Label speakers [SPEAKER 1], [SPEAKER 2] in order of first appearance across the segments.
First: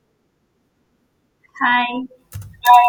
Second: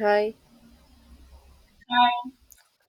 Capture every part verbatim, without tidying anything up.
[SPEAKER 1] Hi,
[SPEAKER 2] Hi.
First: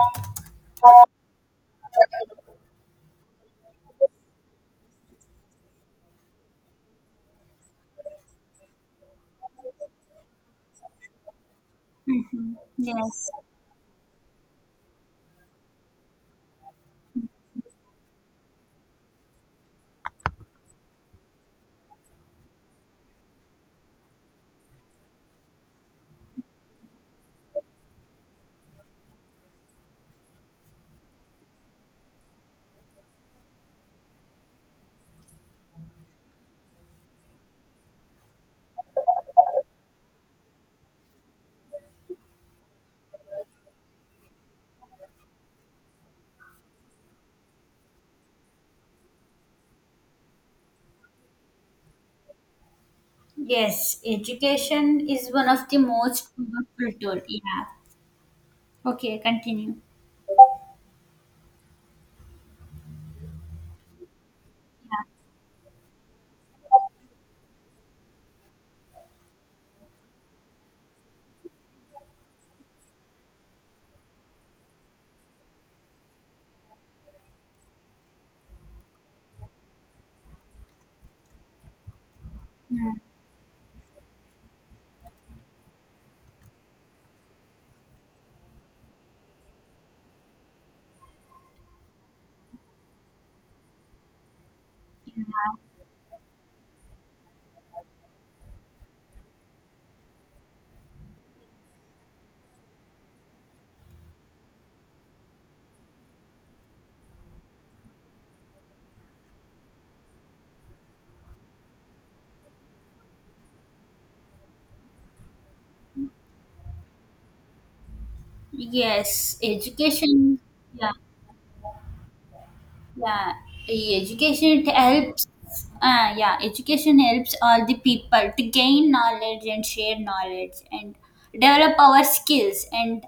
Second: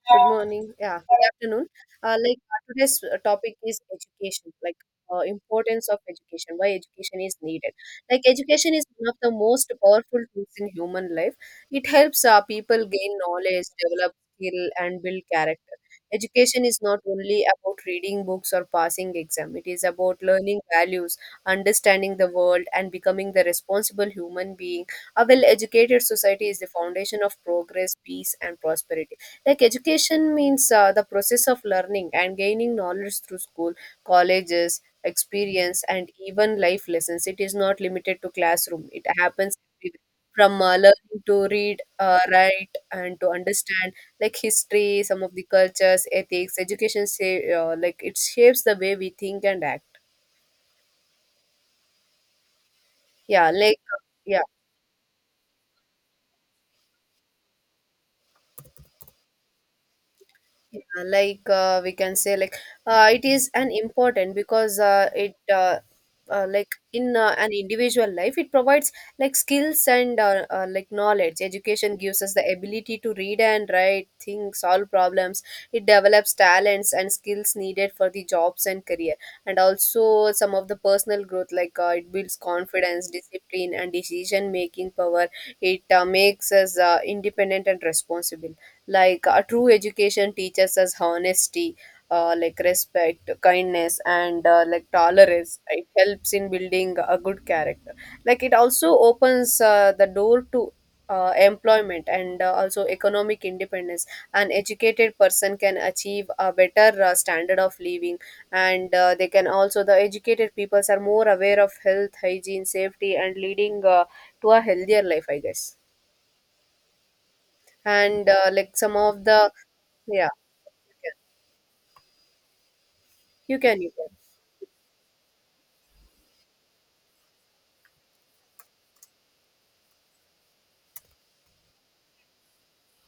[SPEAKER 1] good morning. Yeah, good afternoon. Uh, like uh, today's uh, topic is education, like uh, importance of education, why education is needed. Like education is one of the most powerful tools in human life. It helps uh,
[SPEAKER 2] Mhm.
[SPEAKER 1] people gain
[SPEAKER 2] Yes.
[SPEAKER 1] knowledge, develop skill, and build character. Education is not only about reading books or passing exam. It is about learning values, understanding the world, and becoming the responsible human being. A well-educated society is the foundation of progress, peace, and prosperity. Like education means uh, the process of learning and gaining knowledge through school, colleges, experience and even life lessons. It is not limited to classroom, it happens everywhere, from uh, learning to read, uh, write and to understand like history, some of the cultures, ethics. Education, say uh, like it shapes the way we think and act. yeah like uh,
[SPEAKER 2] Yes.
[SPEAKER 1] yeah
[SPEAKER 2] Education is one of the most powerful tool. Yeah. Okay. Continue.
[SPEAKER 1] Yeah, like uh, we can say like uh, it is an important, because uh, it uh, uh, like in uh, an individual life, it provides like skills and uh, uh, like knowledge. Education gives us the ability to read and write, think, solve problems. It develops talents and skills needed for the jobs and career, and also some of the personal growth. like uh, it builds
[SPEAKER 2] Yeah.
[SPEAKER 1] confidence, discipline and decision making power. It uh, makes us uh, independent and responsible. Like a true education teaches us honesty, uh, like respect, kindness and uh, like tolerance. It helps in building a good character. Like it also opens uh, the door to uh, employment and uh, also economic independence. An educated person can achieve a better uh, standard of living, and uh, they can also, the educated peoples are more aware of health, hygiene, safety and leading uh, to a healthier life, I guess. And uh, like some of
[SPEAKER 2] Yes.
[SPEAKER 1] the yeah,
[SPEAKER 2] Education. Yeah. yeah
[SPEAKER 1] you can, you
[SPEAKER 2] e-
[SPEAKER 1] can.
[SPEAKER 2] education it helps uh, yeah, education helps all the people to gain knowledge and share knowledge and develop our skills and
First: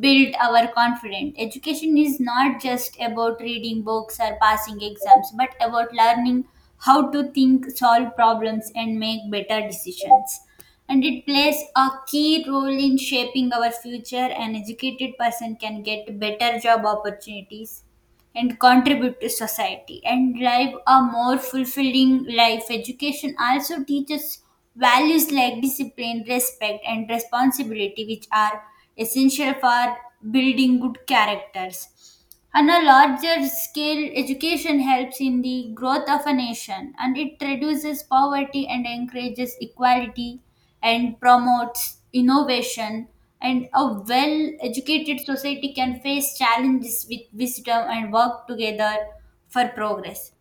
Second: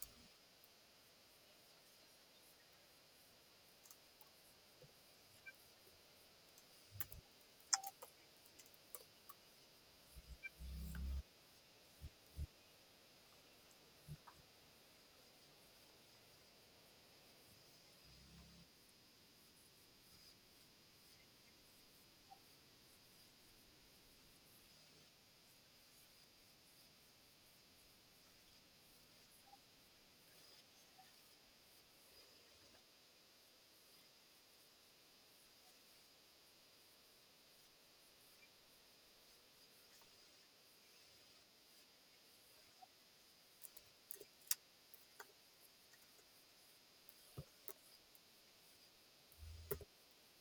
[SPEAKER 2] build our confidence. Education is not just about reading books or passing exams, but about learning how to think, solve problems, and make better decisions. And it plays a key role in shaping our future. An educated person can get better job opportunities and contribute to society and drive a more fulfilling life. Education also teaches values like discipline, respect, and responsibility, which are essential for building good characters. On a larger scale, education helps in the growth of a nation, and it reduces poverty and encourages equality and promotes innovation. And a well educated society can face challenges with wisdom and work together for progress.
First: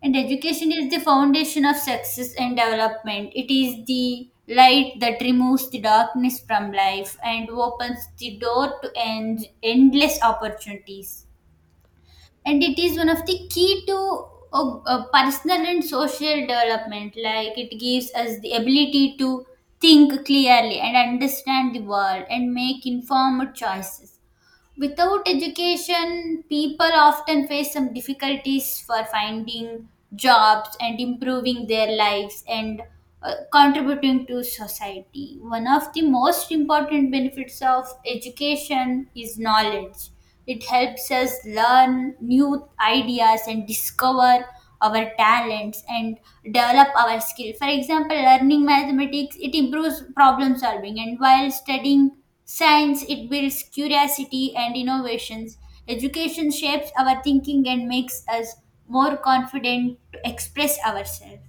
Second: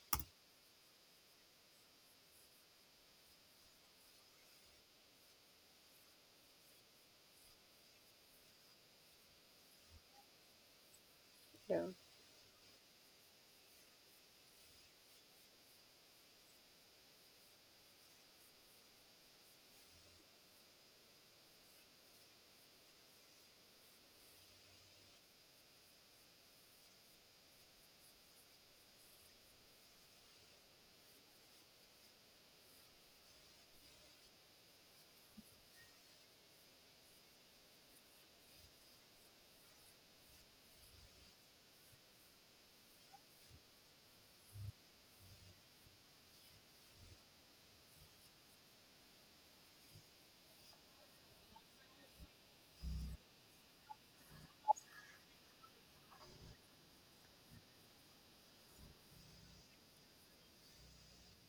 [SPEAKER 2] And education is the foundation of success and development. It is the light that removes the darkness from life and opens the door to end- endless opportunities,
[SPEAKER 1] Yeah,
[SPEAKER 2] and it is one of the key to uh, uh, personal and social development. Like it gives us the ability to think clearly and understand the world and make informed choices. Without education, people often face some difficulties for finding jobs and improving their lives and uh, contributing to society. One of the most important benefits of education is knowledge. It helps us learn new ideas and discover our talents and develop our skill. For example, learning mathematics, it improves problem solving, and while studying science, it builds curiosity and innovations. Education shapes our thinking and makes us more confident to express ourselves.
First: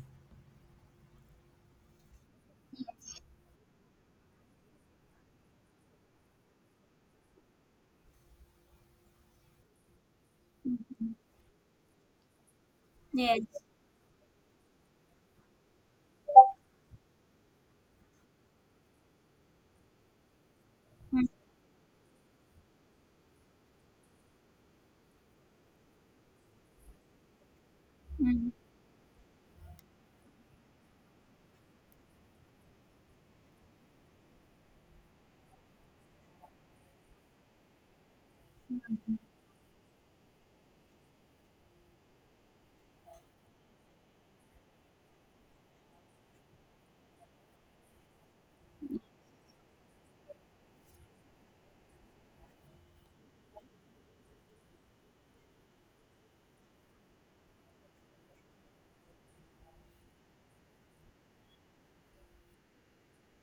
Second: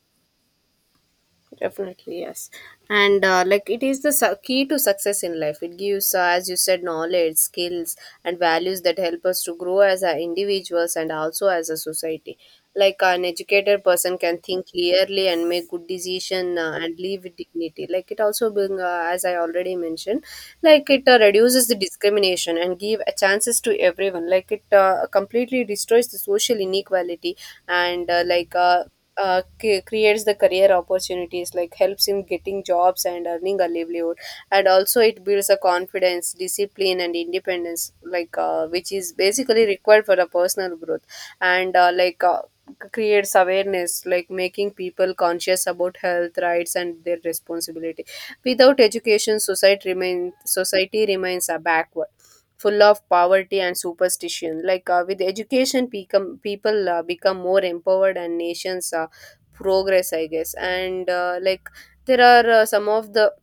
[SPEAKER 1] definitely, yes. And uh, like it is the su- key to success in life. It gives, uh, as you said, knowledge, skills, and values that help us to grow as a individuals and also as a society. Like an
[SPEAKER 2] Yes.
[SPEAKER 1] educated person can think clearly and make good decision, uh, and live with dignity. Like it also being, uh, as I already mentioned, like it uh,
[SPEAKER 2] Hmm.
[SPEAKER 1] reduces the discrimination and give a chances to everyone. Like it uh, completely destroys the social inequality and uh,
[SPEAKER 2] Hmm.
[SPEAKER 1] like. Uh, uh, c- creates the career opportunities, like helps him getting jobs and earning a livelihood, and also it builds a confidence, discipline and independence, like uh, which is basically required for a personal growth and uh, like uh, c- creates awareness, like making people conscious about health, rights and their responsibility. Without education, society remains society remains a backward, full of poverty and superstition. Like uh, with education, become, people uh, become more empowered and nations uh, progress, I guess. And uh, like there are uh, some of the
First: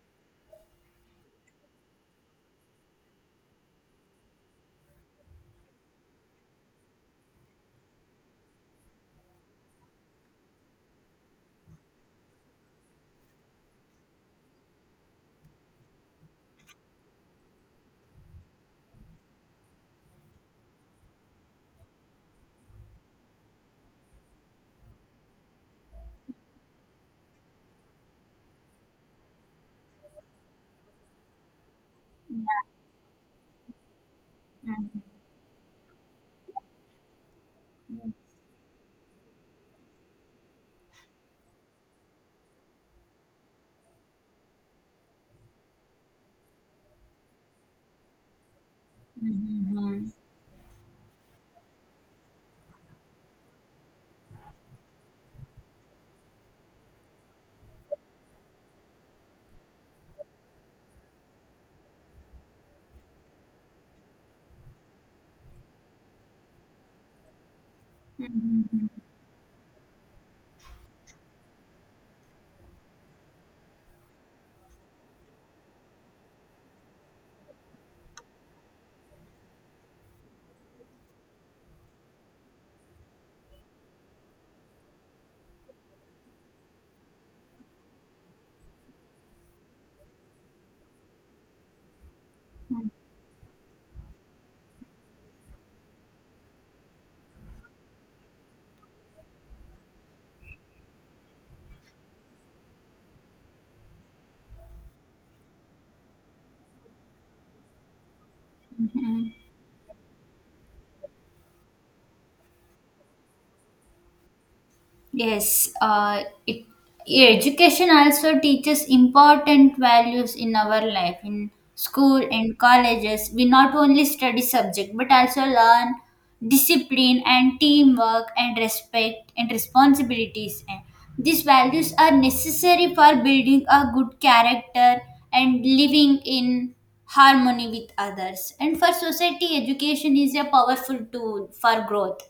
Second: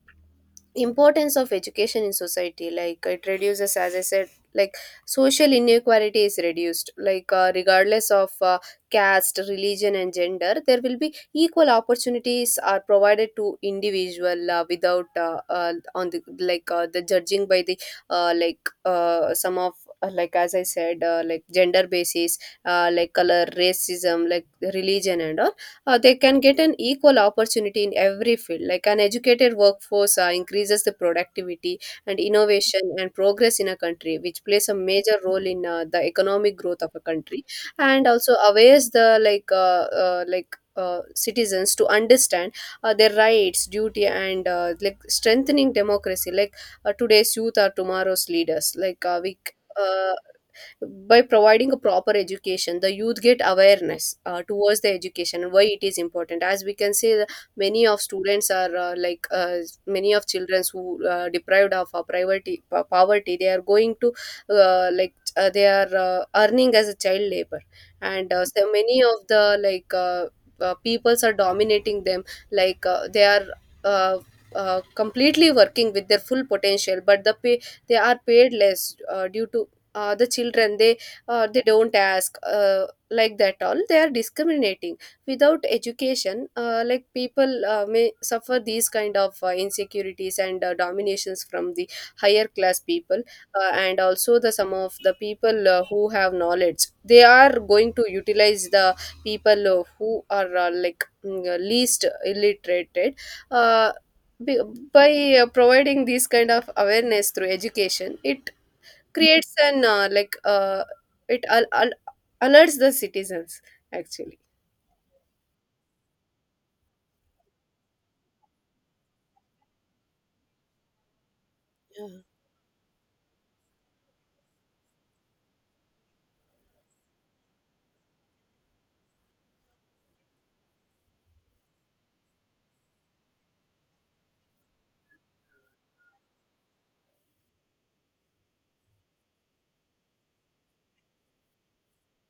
[SPEAKER 1] importance of education in society. Like it reduces, as I said, like social inequality is reduced, like uh, regardless of uh, caste, religion and gender, there will be equal opportunities are provided to individual, uh, without uh, uh, on the like uh, the judging by the uh, like uh, some of uh, like as I said uh, like gender basis, uh, like color, racism, like religion and all, uh, they can get an equal opportunity in every field. Like an educated workforce uh, increases the productivity and innovation and progress in a country, which plays a
[SPEAKER 2] Hmm.
[SPEAKER 1] major role in uh, the economic growth of a country, and
[SPEAKER 2] Hmm.
[SPEAKER 1] also awares the like uh, uh, like. Uh, citizens to understand uh, their rights, duty and uh, like strengthening democracy. like uh, today's youth are tomorrow's leaders. like uh,
[SPEAKER 2] Hmm.
[SPEAKER 1] we c-
[SPEAKER 2] mm, mm, mm,
[SPEAKER 1] uh, by providing a proper education, the youth get awareness uh, towards the education and why it is important. As we can see, the- many of students are uh, like uh, many of children who uh, deprived of uh, poverty poverty they are going to uh, like uh, they are uh, earning as a child labor, and uh,
[SPEAKER 2] mm,
[SPEAKER 1] so
[SPEAKER 2] mm.
[SPEAKER 1] many of the like uh, uh, peoples are dominating them. like uh, they are uh, uh, completely working with their full potential, but the pay, they are paid less, uh, due to uh, the children, they uh, they don't ask, uh, like that all they are discriminating. Without education, uh, like people uh, may suffer these kind of uh, insecurities and uh, dominations from the higher class people, uh, and also the some of the people uh, who have knowledge, they are going to utilize the people uh, who are uh, like mm, uh, least illiterated. Uh, be- by uh, providing this kind of awareness through education, it creates an uh, like uh, it al- al- alerts the citizens, actually.
[SPEAKER 2] Yes, uh, it education also teaches important values in our life. In school
[SPEAKER 1] Yeah.
[SPEAKER 2] and colleges, we not only study subject but also learn discipline and teamwork and respect and responsibilities. And these values are necessary for building a good character and living in harmony with others. And for society, education is a powerful tool for growth.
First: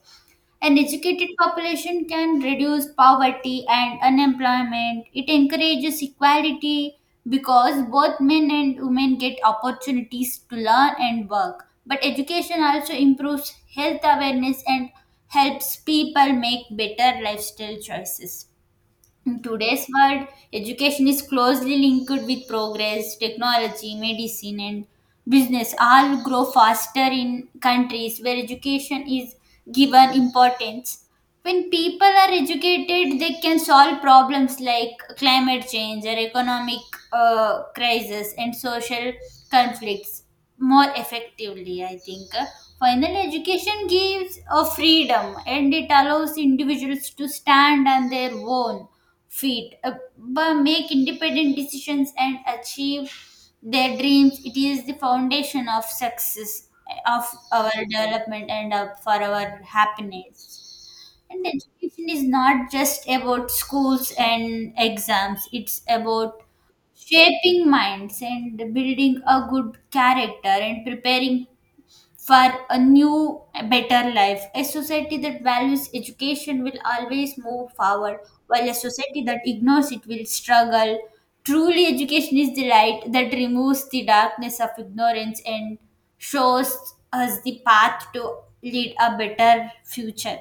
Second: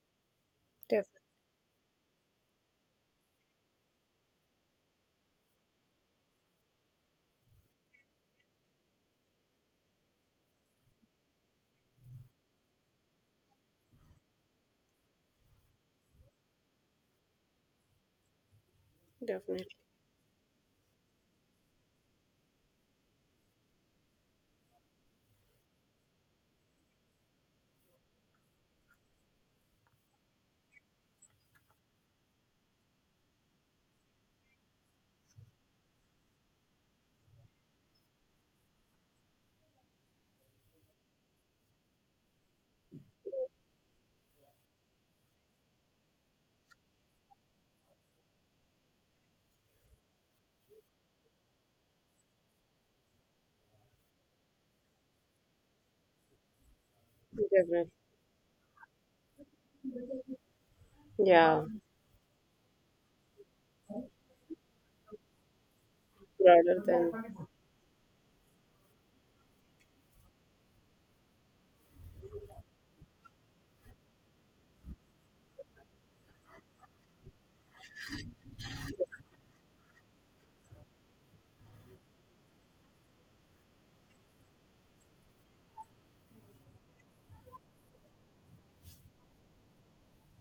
[SPEAKER 2] An
[SPEAKER 1] Def-
[SPEAKER 2] educated population can reduce poverty and unemployment. It encourages equality because both men and women get opportunities to learn and work. But education also improves health awareness and helps people make better lifestyle choices. In
[SPEAKER 1] definitely
[SPEAKER 2] today's world, education is closely linked with progress, technology, medicine, and business. All grow faster in countries where education is given importance. When people are educated, they can solve problems like climate change or economic uh, crisis and social conflicts more effectively, I think. Finally, education gives a freedom and it allows individuals to stand on their own feet uh, but make independent decisions and achieve their dreams. It is the foundation of success, of our
[SPEAKER 1] definitely
[SPEAKER 2] development, and of for our happiness. And
[SPEAKER 1] yeah,
[SPEAKER 2] education is not just about schools and exams, it's about
[SPEAKER 1] broader than.
[SPEAKER 2] shaping minds and building a good character and preparing for a new, better life. A society that values education will always move forward, while a society that ignores it will struggle. Truly, education is the light that removes the darkness of ignorance and shows us the path to lead a better future.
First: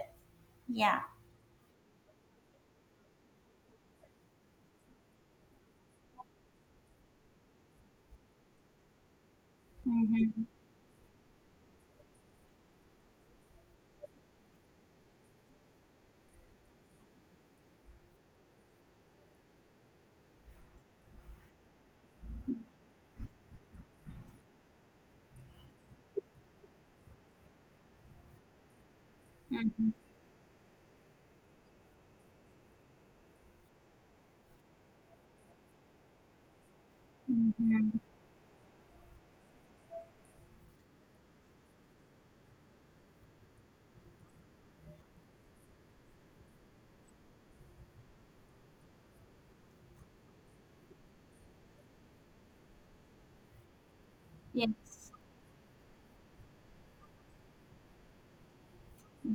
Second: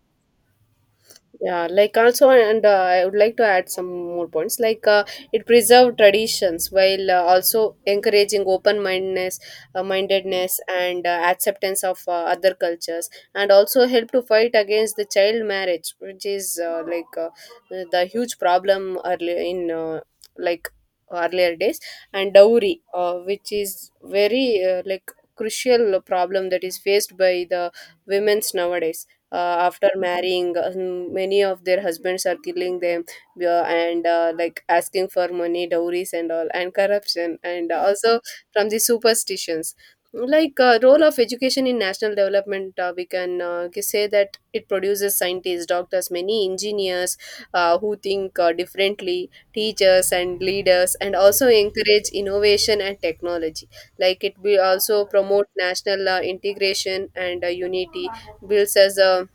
[SPEAKER 2] Yeah.
[SPEAKER 1] Yeah, like also, and uh, I would like to add some more points. Like uh, it preserved traditions while uh, also encouraging open mindedness, uh,
[SPEAKER 2] Mhm.
[SPEAKER 1] mindedness, and uh, acceptance of uh, other cultures, and also help to fight against the child marriage, which is uh, like uh, the huge problem earlier in uh, like earlier days, and dowry, uh, which is very uh, like crucial problem that is faced by the women's nowadays. uh, after
[SPEAKER 2] Mhm.
[SPEAKER 1] marrying uh, mm, many of their husbands are killing them, uh, and uh, like asking for money, dowries and all, and corruption, and
[SPEAKER 2] Mhm.
[SPEAKER 1] also from the superstitions. like uh, role of education in national development, uh, we can uh, ca- say that it produces scientists, doctors, many engineers uh, who think uh, differently, teachers and leaders, and also encourage innovation and technology. Like it will also
[SPEAKER 2] Yes.
[SPEAKER 1] promote national uh, integration and uh, unity, builds as a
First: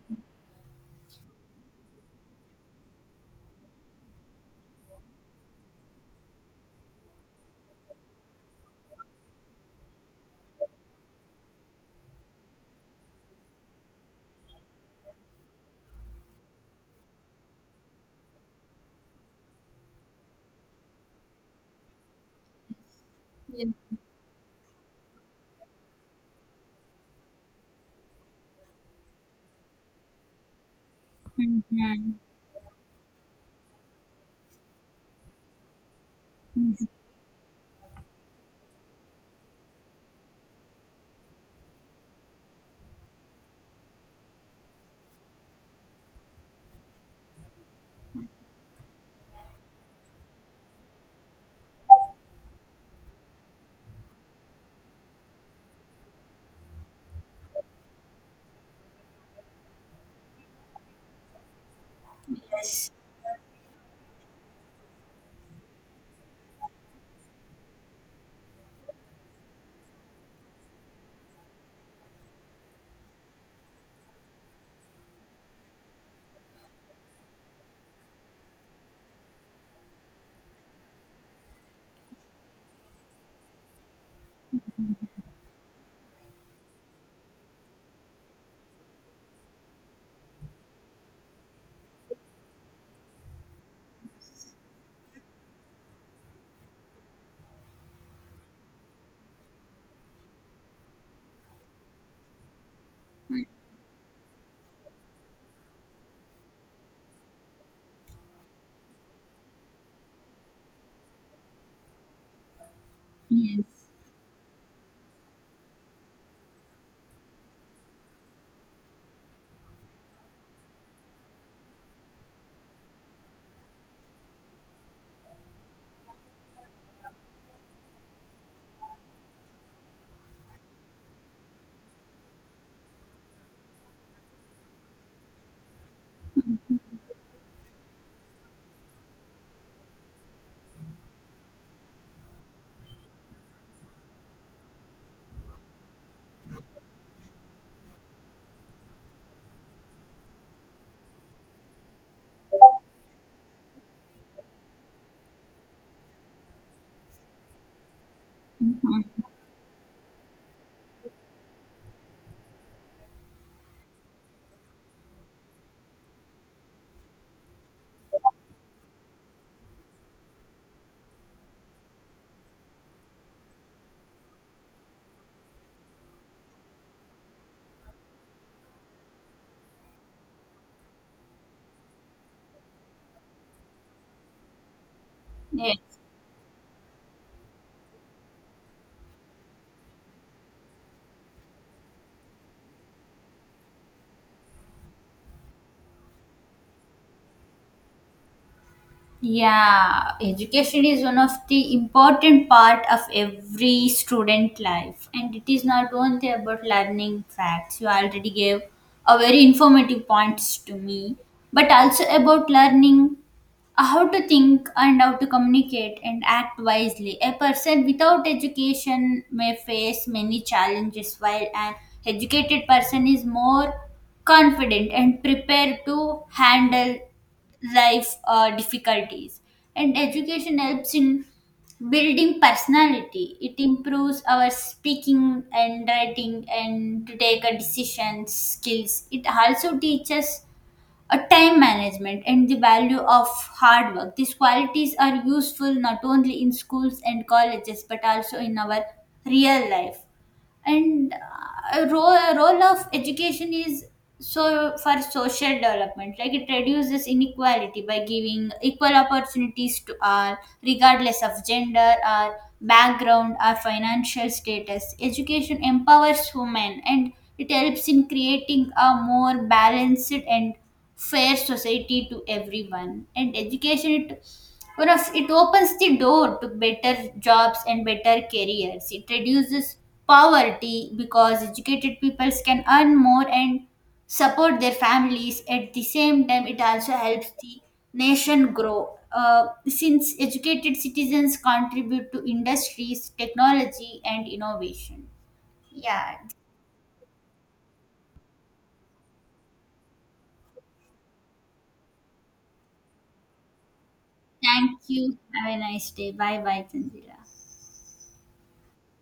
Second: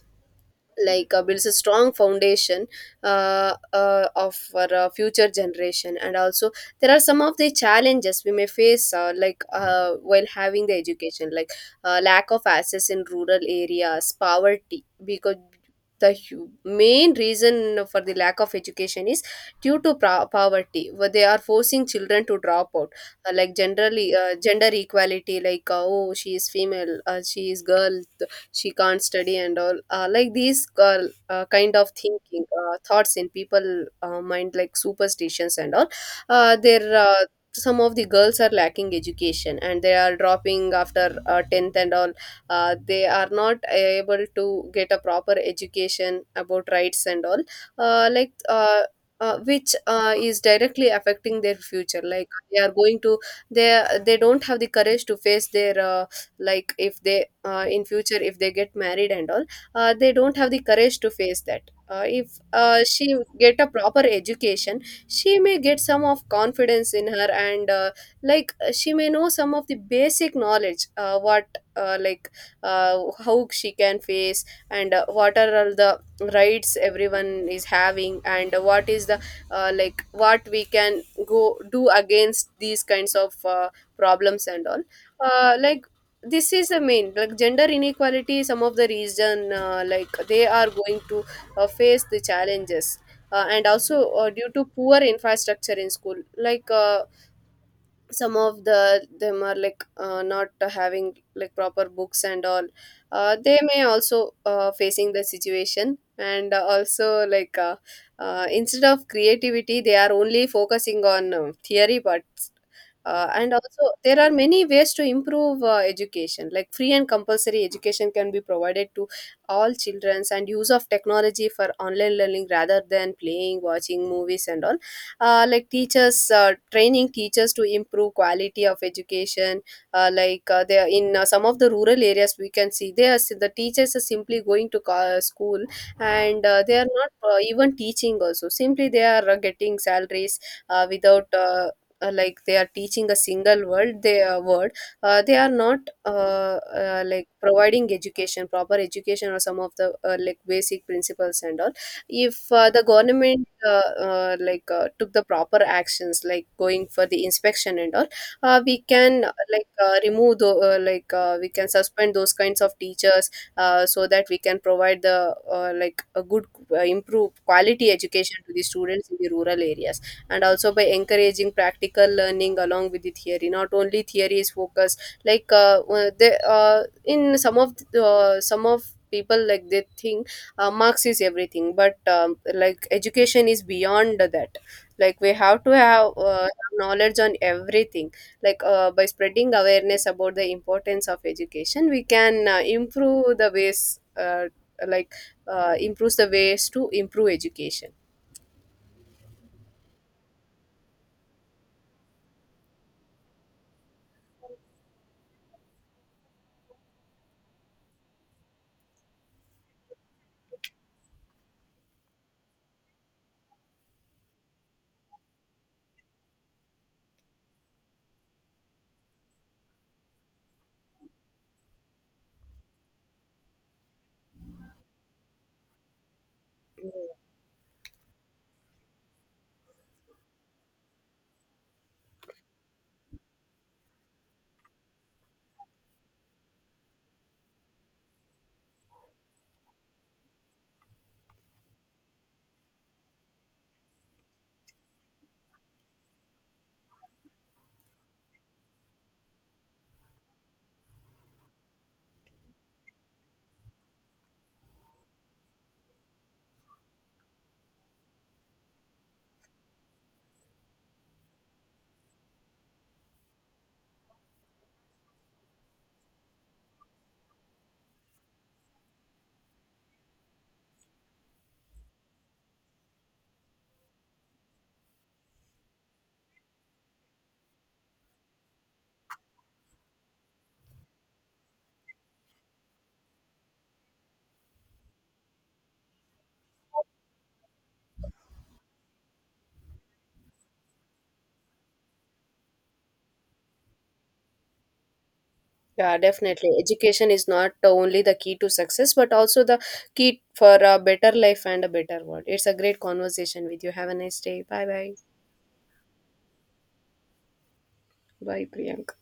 [SPEAKER 1] like uh, builds a strong foundation uh, uh, of for uh, future generation. And also there are some of the challenges we may face, uh, like uh, while having the education, like uh, lack of access in rural areas, poverty, because the hu- main reason for the lack of education is due to pro- poverty, where they are forcing children to drop out. uh, like
[SPEAKER 2] Yes.
[SPEAKER 1] generally uh, gender equality, like uh, oh, she is female, uh, she is girl, she can't study and all, uh, like these uh, uh, kind of
[SPEAKER 2] Mhm.
[SPEAKER 1] thinking, uh, thoughts in people uh, mind, like superstitions and all. Uh, they're uh, some of the girls are lacking education and they are dropping after uh, tenth and all. uh, they are not able to get a proper education about rights and all, uh, like uh, uh, which uh, is directly affecting their future. Like they are going to, they they don't have the courage to face their, uh, like if they uh, in future if they get married and all, uh, they don't have the courage to face that. uh, if uh,
[SPEAKER 2] Yes.
[SPEAKER 1] she get a proper education, she may get some of confidence in her, and uh, like uh, she may know some of the basic knowledge, uh, what uh, like uh, how she can face, and uh, what are all the rights everyone is having, and what is the uh, like what we can go do against these kinds of uh, problems and all. uh, like this is the main, like gender inequality, some of the reason, uh, like they are going to uh, face the challenges, uh, and also uh, due to poor infrastructure in school. like uh, some of the them are like uh, not having like proper books and all, uh, they may also uh, facing the situation, and uh, also like uh, uh, instead of creativity they are only focusing on um theory part. Uh, and also
[SPEAKER 2] Yes.
[SPEAKER 1] there are many ways to improve uh, education, like free and compulsory education can be provided to all children, and use of technology for online learning rather than playing, watching movies and all. uh, like teachers, uh, training teachers to improve quality of education. uh, like uh, they are in uh, some of the rural areas we can see, they are, the teachers are simply going to co- school and uh, they are not uh, even teaching also, simply they are uh, getting salaries, uh, without uh, uh, like they are teaching a single word, they uh, word uh, they are not uh, uh, like providing education, proper education, or some of the uh, like basic principles and all. If uh, the government uh, uh, like uh, took the proper actions, like going for the inspection and all, uh, we
[SPEAKER 2] Mhm.
[SPEAKER 1] can uh, like uh, remove the, uh, like uh, we can suspend those kinds of teachers, uh, so that we can provide the uh, like a good, uh, improve quality education to the students in the rural areas, and also by encouraging practical learning along with the theory, not only theory is focused. Like uh, uh, they, uh, in some of the, uh, some of people like they think uh, marks is everything, but um, like education is beyond that. Like we have to
[SPEAKER 2] Yes.
[SPEAKER 1] have uh, knowledge on everything. like uh, by spreading awareness about the importance of education, we can uh, improve the ways uh, like uh, improves the ways to improve education.
[SPEAKER 2] Yeah, education is one of the important part of every student life, and it is not only about learning facts. You already gave a very informative points to me, but also about learning uh, how to think and how to communicate and act wisely. A person without education may face many challenges, while an educated person is more confident and prepared to handle life uh, difficulties. And education helps in building personality. It improves our speaking and writing and to take a decision skills. It also teaches a time management and the value of hard work. These qualities are useful not only in schools and colleges, but also in our real life. And uh, a role, a role of education is so for social development. Like it reduces inequality by giving equal opportunities to all regardless of gender or background or financial status. Education empowers women and it helps in creating a more balanced and fair society to everyone. And education it or else it opens the door to better jobs and better careers. It reduces poverty because educated peoples can earn more and support their families. At the same time, it also helps the nation grow, uh, since educated citizens contribute to industries, technology, and innovation.
[SPEAKER 1] Yeah,
[SPEAKER 2] Yeah,
[SPEAKER 1] definitely. Education is not the only the key to success, but also the key for a better life and a better world. It's a great conversation with you. Have a nice day. Bye
[SPEAKER 2] thank
[SPEAKER 1] bye.
[SPEAKER 2] you, have a nice day, bye bye, Tanzila.
[SPEAKER 1] Bye, Priyanka.